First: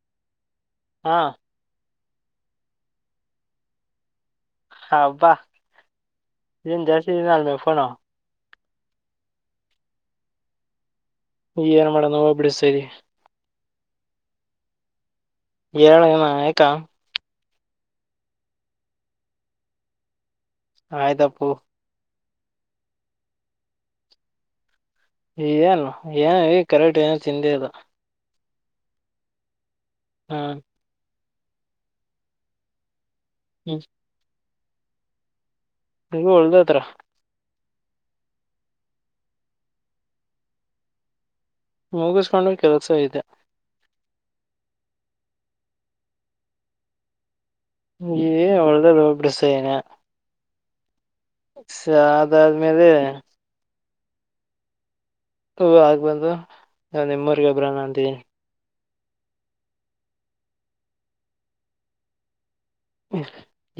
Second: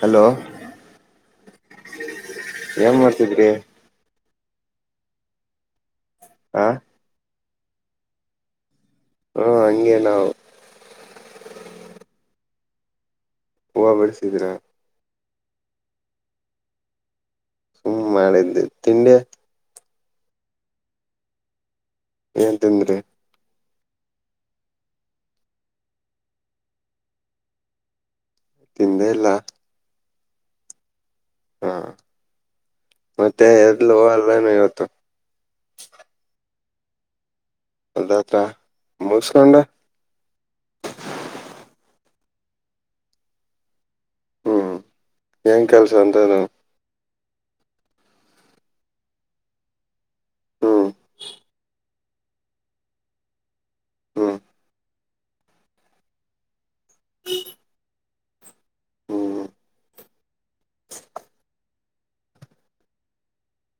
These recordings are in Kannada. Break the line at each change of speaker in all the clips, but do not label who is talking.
ಹಲೋ
ಹಾ
ಏನ್ ಮಾಡ್ತಿದ್ರಿ
ಹಬ್ಬಾ
ಆ
ನಿಏ ಜಸ ನ ಪ್ಪಣ
ಹಾ ಹಂಗೇ ನಾವು
ಏನ್ ಮಾಡೋಣ ಹೋಗ್ಬಿಡಿ ಸರಿ
ಹೂ ಬಡಸಿದ್ರ
ಎಏರಳೇನಾ ಯಯಕಾ
ಹ್ಮ ಮಾಡಿದ್ದೆ ತಿಂಡಿ
ಆಯ್ತಪ್ಪು
ಏನ್ ತಿಂದ್ರಿ
ಏನು ಏನು ಈ ಕರೆಕ್ಟ್ ಏನು ತಿಂದೆ ಅದು
ತಿಂದೇ ಇಲ್ಲ
ಹ್ಮ
ಹಾ ಮತ್ತೆ
ಹ್ಮ್
ಎತ್ಲ ಹೋಗಲ್ವೇನು ಇವತ್ತು ಹತ್ತು
ಕತ್ರ
ಅದಾತ್ರಂಬಸ್ಕೊಂಡ
ಮುಗಿಸ್ಕೊಂಡು ಕೆಲಸ ಇದೆ
ಹ್ಮ್ ಹೆಂಗ ಕೆಲ್ಸ ಅಂತ ನ
ಅವಳದ ರೋಬಡಸ ಏನ
ಹ್ಮ
ಸ ಅದಾದ್ಮೇಲೆ
ಹ್ಮ್
ಹ ಆಗ ಬಂದು ನಾ ನಿಮ್ಮೂರಿಗೊಬ್ರ ನಾಣಂತೀನಿ
ಹ್ಮ್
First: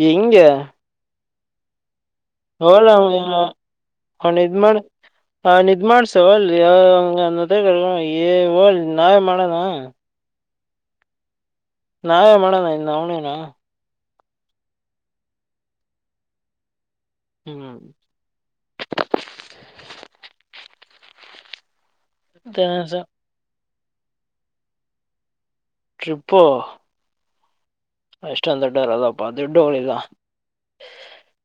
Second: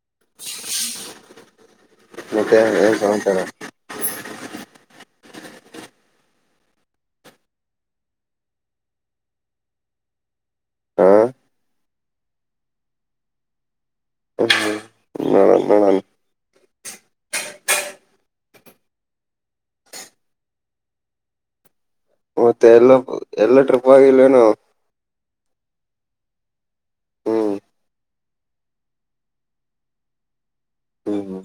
ಹೆಂಗ
ಮತ್ತೆ ಏ ಸಂತರ
ಹ ನಿದ್ ಮಾಡ ನಿದ್ ಮಾಡ್ಸ ಹೊಲ್ಂಗ ಹ ನಾವೇ ಮಾಡಣ [unintelligible]
ಹಾ
ನಾವೇ ಮಾಡೋಣ ಇನ್ ಅವನೇನಾ
ಹ್ಮ್ ನೋಡಣ ನೋಡಣ
ಹ್ಮ್
ಮತ್ತೆ ಎಲ್ಲ ಎಲ್ಲ ಟ್ರಿಪ್ ಹೋಗಿಲೇನು
ಟ್ರಿಪು
ಹ್ಮ್
ಅಷ್ಟೊಂದ ದೊಡ್ಡರ ಅದಪ್ಪಾ ದದುಡ್ಡೋಳಗ
ಹ್ಮ್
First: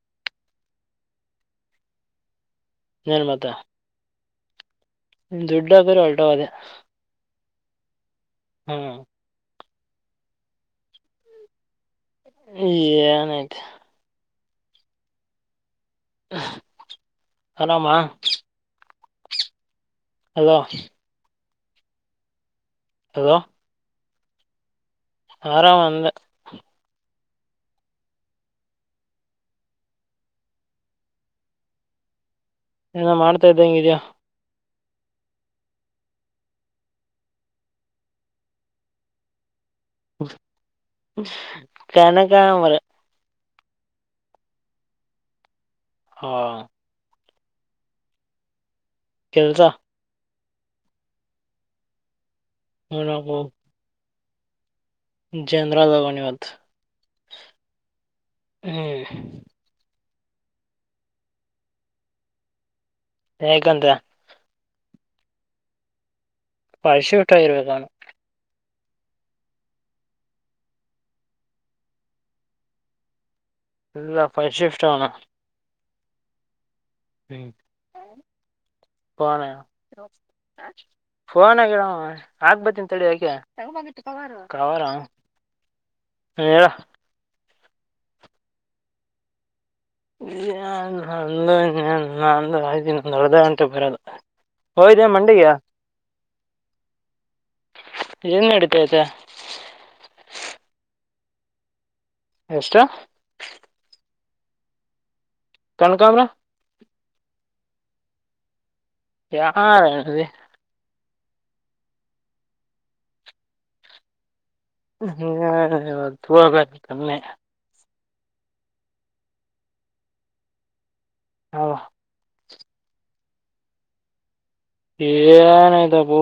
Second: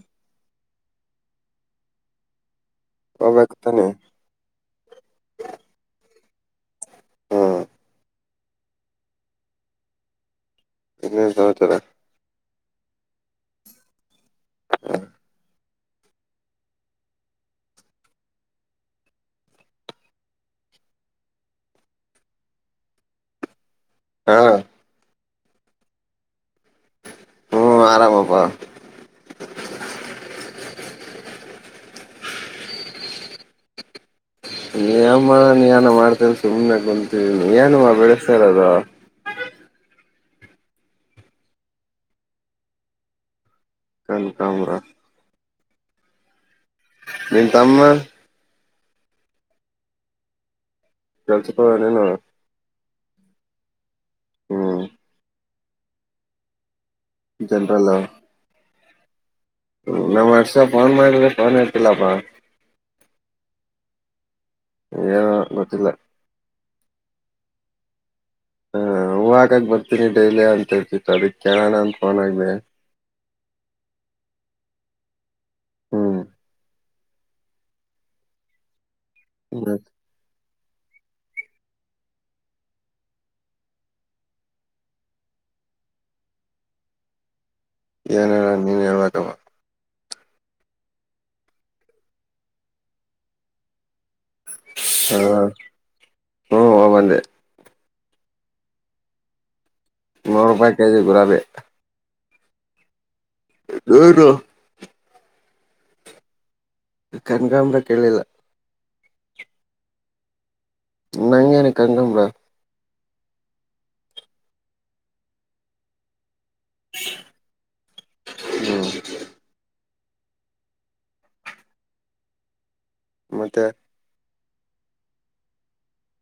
ಹಬಾಗತಾನೆ
ದುಡ್ಡರ ಹೊಲ್ಟ ಅದೆೇ
ಹ್ಮ್
ಹ್ಮ್
ಇನ್ನೇನ್ ಸಮಾಚಾರ
ನತ ಹಲಾಮಾ ಹಲೋ ಹದು
ಹಾ
ಆರಾಮ ಅಂದ
ಹ್ಮ್ ಆರಾಮಪ್ಪಾ
ಏನ ಮಾಡ್ತಾ ಇದ್ದ ಹಂಗಿದಯ
ಏನ್ ಮಾಡ ನೀ ಏನ ಮಾಡ್ತರ ಸುಮ್ನೆ ಕುಂತನಿ ಏನು ಬೆಳೆಸ್ತರದ
ಕನಕ ಮರ
ಕನಕಾಂಬ್ರ
ಹಾ
ನಿ ತಮ್ಮ
ಟಿಲ್ಕ
ಕೆಳಸಪ ನನ [unintelligible]
[unintelligible]
ಹ್ಮ್
ಜನರಲ್ ಅವನಿವತ್
ಜನರಲ್
ಹ್ಮ್
ನಮ್ಮ್ ವರ್ಷ ಫೋನ್ ಮಾಡಿದ್ರೆ ಫೋನ್ ಹೇತಿಲ್ಲಪ್ಪ
ಹೆಂಗಂಡ್ರೆ
ಏನೋ ಗೊತ್ತಿಲ್ಲ
ಪಳಶೂಟ್ಟ ಆಯುರ್ವೇದಾನ
ಹ ಹೂವಾಗಾಗ ಬರ್ತೀನಿ ಡೈಲಿ ಅಂತ ಹೇಳ್ತಿ ಅದಿ ಕೇಳೋಣ ಅಂದ ಫೋನ್ ಆಗಬೇಕ
ಇಲ್ಲಫೈ ಶಿಫ್ಟ್ ಆಣ
ಹ್ಮ್
ಹ್ಮ್
ಮತ್ತ್
ಹನ [unintelligible] ಅಕ್ಬಥಿನಿ ಇರು ಯಾಕೆ ಕವರ್ ಆಹ್ ಹೂ ಹೇಳೋ
ಏನ್ ಹೇಳೋದು ನೀವೇ ಹೇಳಬೇಕಾಪ
ನಂದು ನಂದು ಆಯ್ತು ನಂದು ಅರ್ಧ ಗಂಟೆಗೆ ಬರದು
ಹ ಹ್ಮ ಹೋಗ್ಬಂಧೆ
ಏನ್ ನಡೀತ ಆಯ್ತಾ
ಗರಾವೇ
ಎಷ್ಟ
ಹನು [unintelligible]
ಕನಕಾಮರ
ಕನಗಾಂಬ್ರ ಕೇಳಲಿಲ್ಲ
ಯಾರದೆ [unintelligible]
ನಂಗೇನುಕ್ಕೆ ಕನಕಾಂಬರ
ಹ್ಮ್ ಆಗತ್ತು ತನೆ
ಹ್ಮ
ಹಾ
ಮತ್ತೆ
ಏನ ಇದ ಬೂ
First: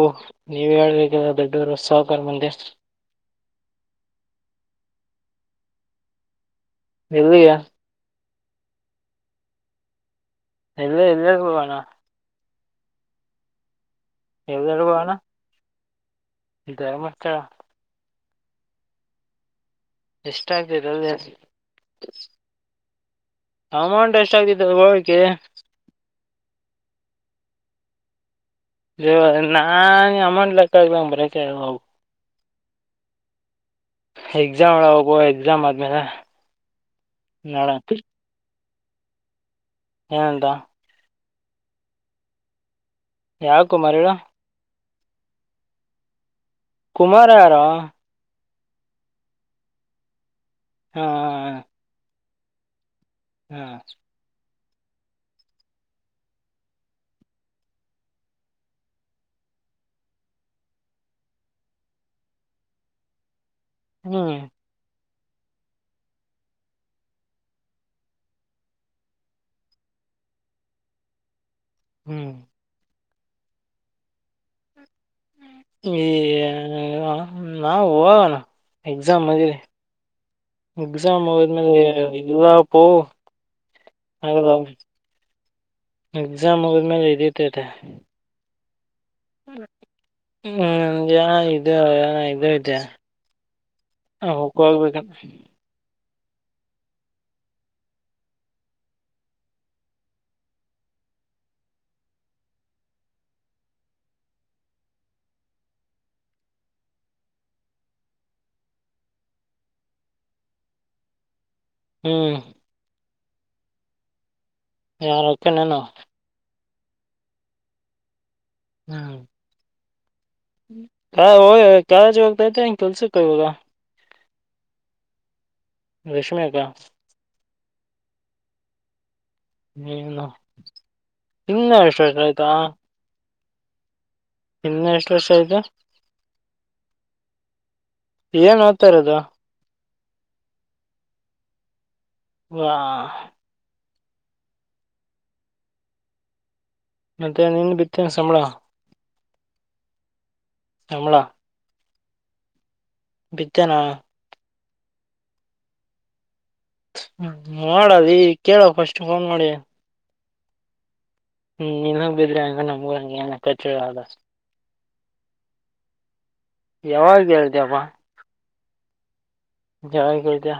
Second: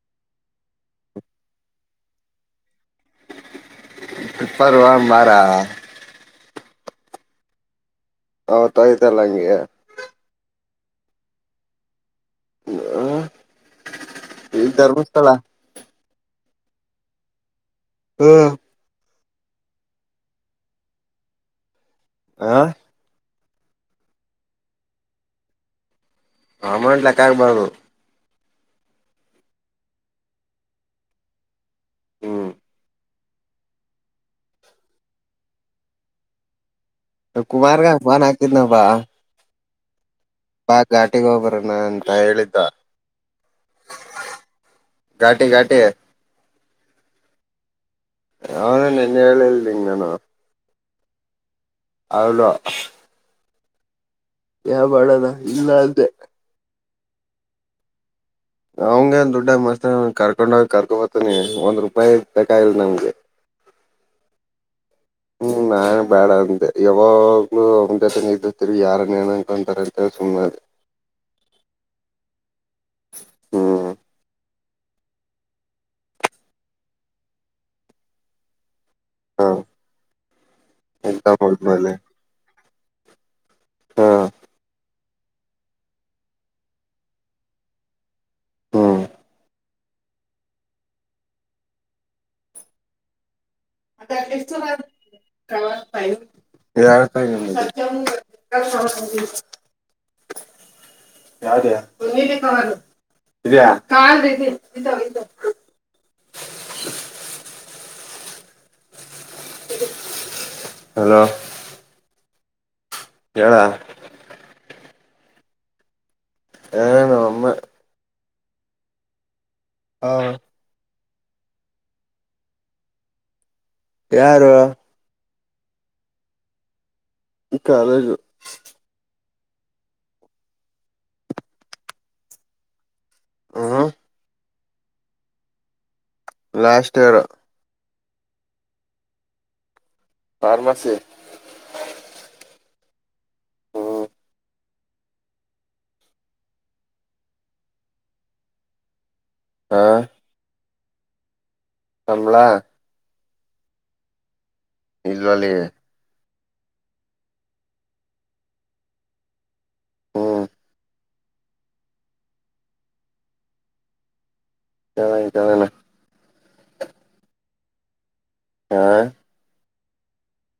ನೀವ್ ಹೇಳ್ಬೇಕಲ್ಲ ದೊಡ್ಡವರು ಸಾವಕಾರ್ ಮಂಧಿ
ಇಪ್ಪಾರರುವ ಮಾರಾ
ಎಲ್ಲಿಯಾ
ಅವತ್ತು ಆಗಿತಲಾ ಹಂಗೆ
ಎಲ್ಲ ಎಲ್ಲಕ್ಕ ಬಣ
ಆ
ಎದಡು ಬಣ ಇೇ ಮತ
ಹ್ಮ್
ಎಷ್ಟ ಆಗರಲ್ಲ
ಆ
ಅಮೌಂಟ್ ಎಷ್ಟಾಗಗ್ತಿದೆ ಹಕ್ಕೆೆ
ಅಮೌಂಟ್ ಲೆಕ್ಕ ಆಗ್ಬಾರದು
ನಾನ್ ಅಮೌಂಟ್ ಲೆಕ್ಕ ಆಗ್ಲಂಗ ಬರಕ್ಕೆ ಹಾಗಲ್ಲ ಹೋಗು
ಹ್ಮ್
ಎಕ್ಸಾಮ್ ಒಳ ಹೋಗುವ ಎಕ್ಸಾಮ್ ಆದ್ಮೇಲೆ
ಕುಮಾರ
ನೋಡೋಣ
ಫೋನ್ ಆಗ್ತಿದ್ದ ಬಾ
ಏನ ಅಂದ
ಟ್ಟಿ ಗೋಬರನ ಅಂತ ಹೇಳಿದ್ದ
ಯಾವ ಕುಮಾರ್
ಘಾಟಿ ಘಾಟಿ
ಕುಮಾರ ಯಾರೋ
ನಿನ್ನ ಹೇಳಿಲ್ಲ ನಿಂಗೆ ನಾನು
ಹ್ಮ ಹ
ಅವಳು
ಹ್ಮ
ಹೇಳಬೇಡ ಇಲ್ಲ ಅಂದೆ ಅವಂಗ ದುಡ್ಡಾಗ ಮಸ್ತ ಅದ್ ಕರ್ಕೊಂಡ ಹೋಗಿ ಕರಕೊಂಡ ಬರತಾನೆ ಒಂದ್ ರೂಪಾಯಿ ಬೇಕಾಗಿಲ್ಲನಂಗೆ
ಹ
ಹ್ಮ್ ನಾನ್ ಬ್ಯಾಡ ಅಂದೆ ಯಾವಾಗ್ಲೂ ಅವನ ಜೊತೆ ಇದ್ದು ಯಾರನ್ ಏನಕಂತಾರ ಅಂತ ಹೇಳಿ ಸುಮ್ಮ್ ಆದೆ
ಹ್ಮ್
ಹ್ಮ
ಏ ನಾವು ಎಕ್ಸಾಮ್
ಹ
ಮುಗಿಲಿ ಎಕ್ಸಾಮ್ ಮುಗುದ್ಮೇಲೆ ಇದ ಓಹೋ
ಹ
ಹೌದ ಎಕ್ಸಾಮ್ ಮುಗುದ್ಮೇಲೆ ಇದೆತಿತೆ
ಹ್ಮ
ಹ್ಮ್ನ್ ಇ ಇದ ಇದತೆ [unintelligible] ಹಾ ಹಕ್ಕೋಗ್ಬೇಕಂತ [unintelligible]
ಹೇಳ್ತಾ [unintelligible] ಹಲೋ
ಹ್ಮ್
ಹೇಳ
ಯಾರ ಹಾಕಿನೆ ಅನು
ಹ ನಮ್ಮ ಅಮ್ಮ
ಹ್ಮ್
ಹ
ಕಾ ಹ ಕಾಲೇಜು ಹೋಗ್ತ ತೈತೆ ಹೆಂಗೆ ಕೆಲಸಕ್ಕೆ ಇವಾಗ
ಯಾರು
ರೇಷ್ಮೆ ಅಕ್ಕ
ಕಾಲೇಜು
ಏನು ನಿನ್ನ ಎಷ್ಟ ಆಯ್ತಾ
ಹ
ಇನ್ನ ಎಷ್ಟು ವರ್ಷ ಐತಿ
ಲಾಸ್ಟ್ ಇಯರ್
ಏನ್ ಓದತಾ ಇರೋದು
ಫಾರ್ಮಸಿ
ಹಾ
ಹ್ಮ್
ಮತ್ತೆ ನಿನ್ ಬಿತ್ತ ಏನ ಸಂಬಳ
ಹಾ
ಸಂಬಳ
ಸಂಬಳ
ಬಿತ್ಯಾನ
ಇಲ್ಲಲೆ
ಮಾಡದೆ ಕೇಳ ಫಸ್ಟ್ ಫೋನ್ ಮಾಡಿ
ಹ್ಮ್
ಹ್ಮ್ ನೀನ್ಗ ಬಿಡ್ಲೆ ಹಂಗ ನಮ್ಗೂ ಹಂಗೆ ಅನಕೂತರಲ
ಚನ್ನಾಗಿ ಚನ್ನಲ್ಲ [inaudible]
ಯಾವಾಗ ಹೇಳ್ದಿಪ
ಹಾ
ಜಾಗಿದ್ಯ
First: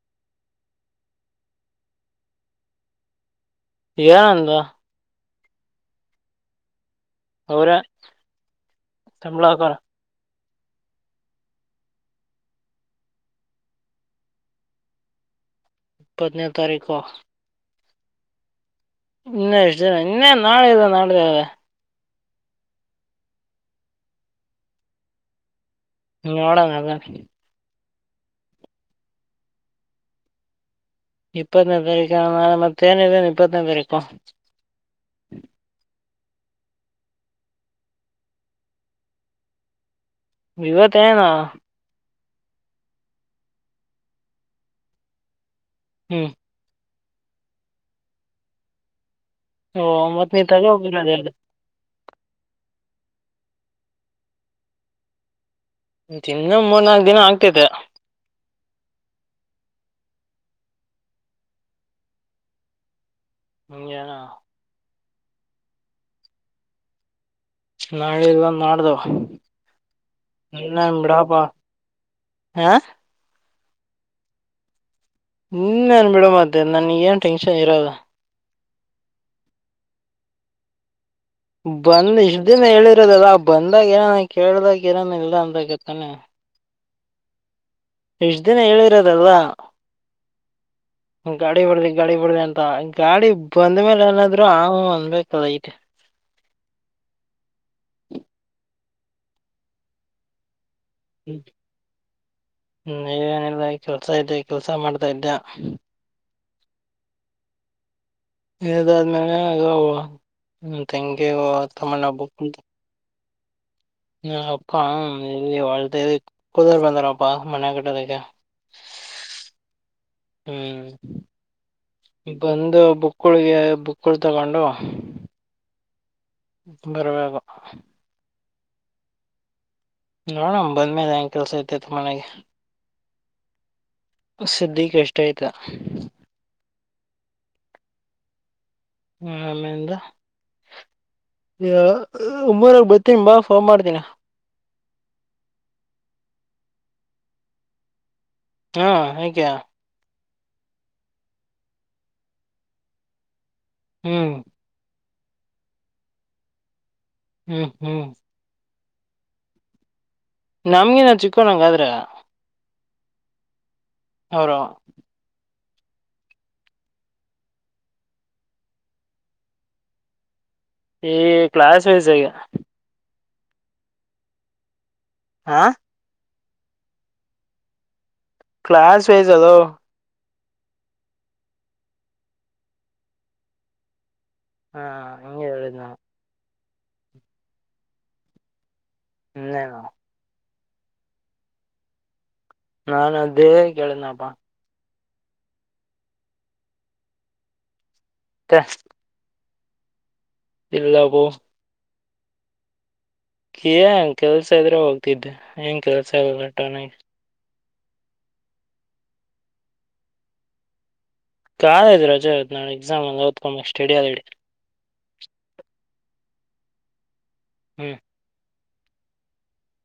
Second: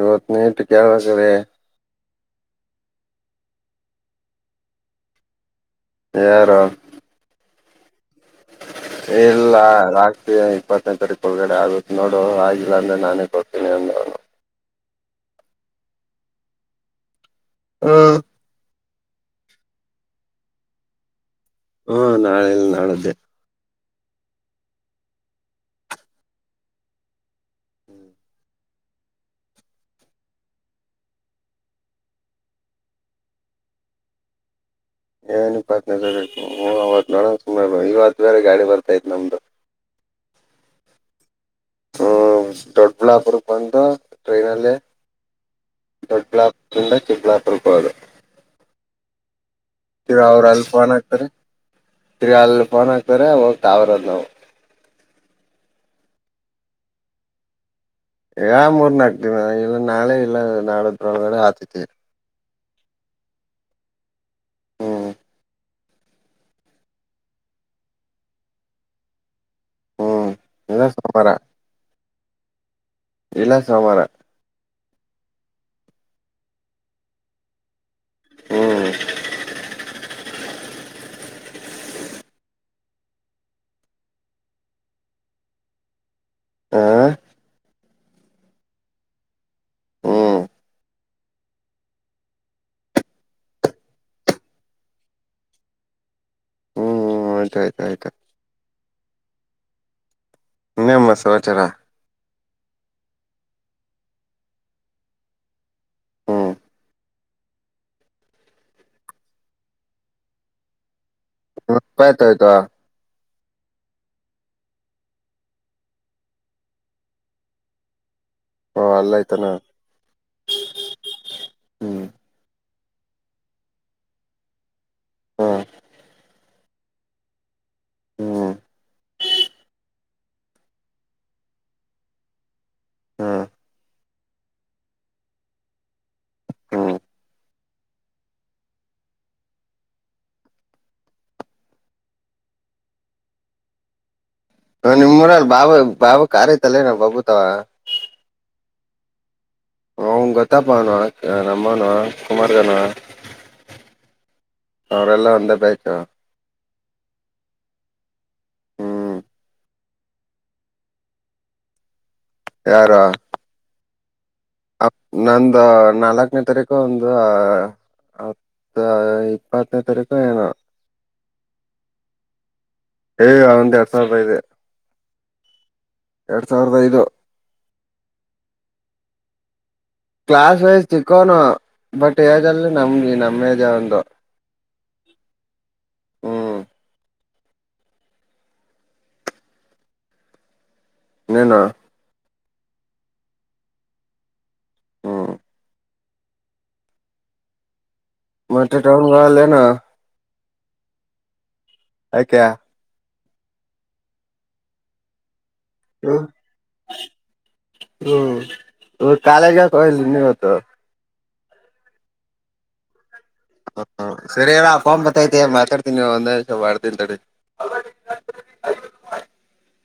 ಇವತ್ತು ನೈಟ್ ಕೇಳ್ಕೊತಿನಿ
ಏನಂದ
ಯಾರು
ಅವರೆ
ಇಲ್ಲ ರಾ ಈಗ ಇಪ್ಪತ್ತನೆ ತಾರೀಕು ಒಳಗಡೆ ಆಗುತ್ತ ನೋಡು ಆಗಿಲ್ಲ ಅಂದ್ರೆ ನಾನೇ ಕೊಡ್ತೀನಿ ಅಂದ ಅವನು
ಇಪ್ಪತ್ತನೆ ತಾರೀಕು
ಹ್ಮ
ಇನ್ನ ಎಸ್ಟದಿನ ಇನ್ನೆನ ನಾಳೆ ಇಲ್ಲ ನಾಡದ್
ಹಾ ನಾಳೆ ಇಲ್ಲ ನಾಡದ್ದೆ
ಹ ನೋಡೋಣ ಅದರೆ
ಹ್ಮ್
ಇಪ್ಪತ್ತನೇದ ತಾರೀಕ ಆಗಲ್ಲ ಮತ್ತೆನಿದ್ದದ ಇಪ್ಪತ್ತನೇ ತಾರೀಕ
ಏನ ಇಪ್ಪತ್ತನೆ ತಾರೀಕ ಹ್ ಅವತ್ ನೋಡಮ್ ಸುಮಾರು ಐವತ್ತನೇ ಗಾಡಿ ಬರತೈತಿ ನಮ್ದು
ಇವತೆನು
ಹ್ಮ್ಮ್ ಸ ದೊಡ್ಡಬಳ್ಳಾಪುರಕ್ಕೆ ಬಂದು ಟ್ರೈನಲ್ಲೇ
ಹ್ಮ್
ದೊಡ್ಲ ತ [inaudible] ದೊಡ್ಡಬಳ್ಳಾಪುರಕ್ಕ್ ಬರದು
ಓ ಒಂಬತನೆ ಇದ್ದಾಗ ಹೋಗೀರೋದೆದ್ದ
ರೆ ಅಲ್ಲಿ ಫೋನ್ ಹಾಕ್ತಾರೆ ಹೋಗ ತಾಬರದ್ ನಾವು
ಮತ್ತ ಇನ್ನ ಮೂರ್ ನಾಕ ದಿನ ಆಗ್ತೈತೆ
ಯ ಮೂರ್ ನಾಕ್ದಿನ ಇಲ್ಲ ನಾಳೆ ಇಲ್ಲ ನಾಳದ್ರೊಳಗಡೆ ಆತೈತಿ
ಹ್ಮ್ ಗ್ಯ
ಹ್ಮ
ನಾಳೆ ಇಲ್ಲ ನಾಡ್ದ
ಹ್ಮ್ ಇಲ್ಲ
ಇನ್ನೇನ್
ಸೋಮವಾರ
ಬೀಡಾಪಾ ಹಾ
ಇಲ್ಲಾ ಸೋಮರ
ಹನೆನ್ ಬಿಡೋ ಮತ್ತ ನನ್ಗ ಏನ್ ಟೆನ್ಷನ್ ಇರಲ್ಲ
ಹ್ಮ
ಬಂದ್ ಇಷ್ಟ ದಿನ ಹೇಳಿರೋದಲ್ಲ ಬಂದಾಗ ಏನನ ಕೇಳ್ದಾಗ ಏನನ ಇಲ್ಲ ಅಂದಾಗ ತಾನೇ
ಆ
ಇಷ್ಟ ದಿನ ಹೇಳಿರೋದಲ್ವಾ
ಹ್ಮ್ಮ್ ಹ್ಮ್
ಗಾಡಿ ಬಿಡ್ರಿ ಗಾಡಿ ಬಿಡ್ರಿ ಅಂತ ಗಾಡಿ ಬಂದ್ಮೇಲೆ ಏನಾದ್ರು ಹ ಹ್ಮು ಅಂದಬೇಕಲ್ಲ ಇಟ್
ಹ ಆಯ್ತ ಆಯ್ತು ಇನೇನ ಮತ್ ಮಸಚಾರ
ಇನ್ನೆನಿಲ್ಲ ಕೆಲ್ಸ ಇದೆ ಕೆಲ್ಸ ಮಾಡ್ತಾ ಇದ್ದ್ಯಾ
ಹ್ಮು
ಇದಾದ್ಮೇಲೆ ಇದು ಅ ತಂಗಿ ದು
ನಿಮ್
ತಮ್ಮ
ಅಪ್ಪ
ನ ಒಬ್ಬ
ಎತ್ತೋಯ್ತು
ಕುಂತ್ ಹ ಅಪ್ಪ ಎಲ್ಲಿ ಕುದುರ್ ಬಂದಾರಪ್ಪಾ ಮನೆ ಕಟ್ಟೋದಕ್ಕೆ
ಓ ಅಲ್ಲಯ್ತಾನ
ಹ್ಮ್
ಹ್ಮ್
ಇದು ಬಂದು ಬುಕ್ಕಗಳಿಗೆ ಬುಕ್ಕಗಳು ತೊಗೊಂಡು
ಹಾ
ಬರ್ಬೇಕು
ಹ್ಮ್
ನೋಡಮ್ ಬಂದ್ಮೇಲೆ ಏನ್ ಕೆಲ್ಸ ಐತೆತ್ತು ಮನೆಗೆ
ಹಾ
ಸದ್ದಿಗ ಇಷ್ಟ ಆಯ್ತಾ
ಹ್ಮ್
ಹ ಆಮೇದ ಒಂಬರಾಗ ಬತ್ತೀಂಬಾ ಫೋನ್ ಮಾಡ್ತೀನ
ಹ ನಿಮ ಊರಲ್ಲಿ ಬಾಬ ಬಾಬು ಕಾರತಲ್ಲೇಏನ ಬಾಬು ತಾವ
ಹಾ ಐತೆ
ಅವನ್ ಗೊತ್ತಾಪ್ಪಾನುವ ನಮ್ಮಾನುವ ಕುಮಾರ್ಗಾನ
ಹ್ಮ್
ಅವರೆಲ್ಲ ಒಂದೇ ಬ್ಯಾಚ
ಹ್ಮ್ ಹ್ಮ್
ಹ್ಮ್
ನಮಗಿನ ಚಿಕ್ಕವನ ಆಗಾದ್ರ
ಯಾರ
ಅವರು
ಅ ನಂದ ಹ ನಾಲ್ಕನೇ ತಾರೀಕು ಒಂದು ಹ ಹತ್ತ ಇಪ್ಪತ್ತನೇ ತಾರೀಕು ಏನು
ಈಗ ಕ್ಲಾಸ್ ವೈಸ್ ಈಗ
ಹೇಗ ಒ ಒಂದ ಎರಡ್ ಸಾವಿರ ರೂಪಾಯಿ ಇದೆ
ಹಾ
ಎರಡ್ ಸಾವಿರದ ಐದು
ಕ್ಲಾಸ್ ವೇಸ ಅದೋ
ಕ್ಲಾಸ್ ವೈಸ್ ಚಿಕ್ಕೋನು ಬಟ್ ಏಜ್ ಅಲ್ಲಿ ನಮ್ದ ನಮ್ಮ ಏಜ ಅವಂದು
ಹ್ಮ ಹಂಗೆ ಹೇಳದ್ನ ಇನೇನು
ನೀನು
ನಾನು ಅದೇ ಕೇಳನಪ್ಪ
ಹ್ಮ್ ಮತ್ತೆ ಟೌನ್ ಗಾಲೆ ಹ
ಇಲ್ಲಬೋ
ಐಕೆ
ಕೇನ್ ಕೆಲ್ಸ ಇದ್ರೆ ಹೋಗ್ತಿದ್ದೆ. ಏಂಗೆ ಕೆಲಸ ಈಲ ಟೋನಾಗ್
ಹ್ಮ ಕಾಲೆಜ್ ಯಾಕ್ ಹೋಗಿಲ್ಲ ಇನ್ನೂ ಇವತ್ತು
ಕಾಲೇಜ್ ರಜೆ ಇವತ್ತ್ ನಾಳೆ ಎಕ್ಸಾಮ್ ಅಲ ಓದ್
ಹ ಸರಿಯಣ ಫೋನ್ ಬತ್ತೈತೆ ಮಾತಾಡ್ ಇರು ಒಂದೇ ನೀಮಿಷ ಮಾಡ್ತೀನ್ ತಡಿ.
ಹ್ಮ್
[unintelligible]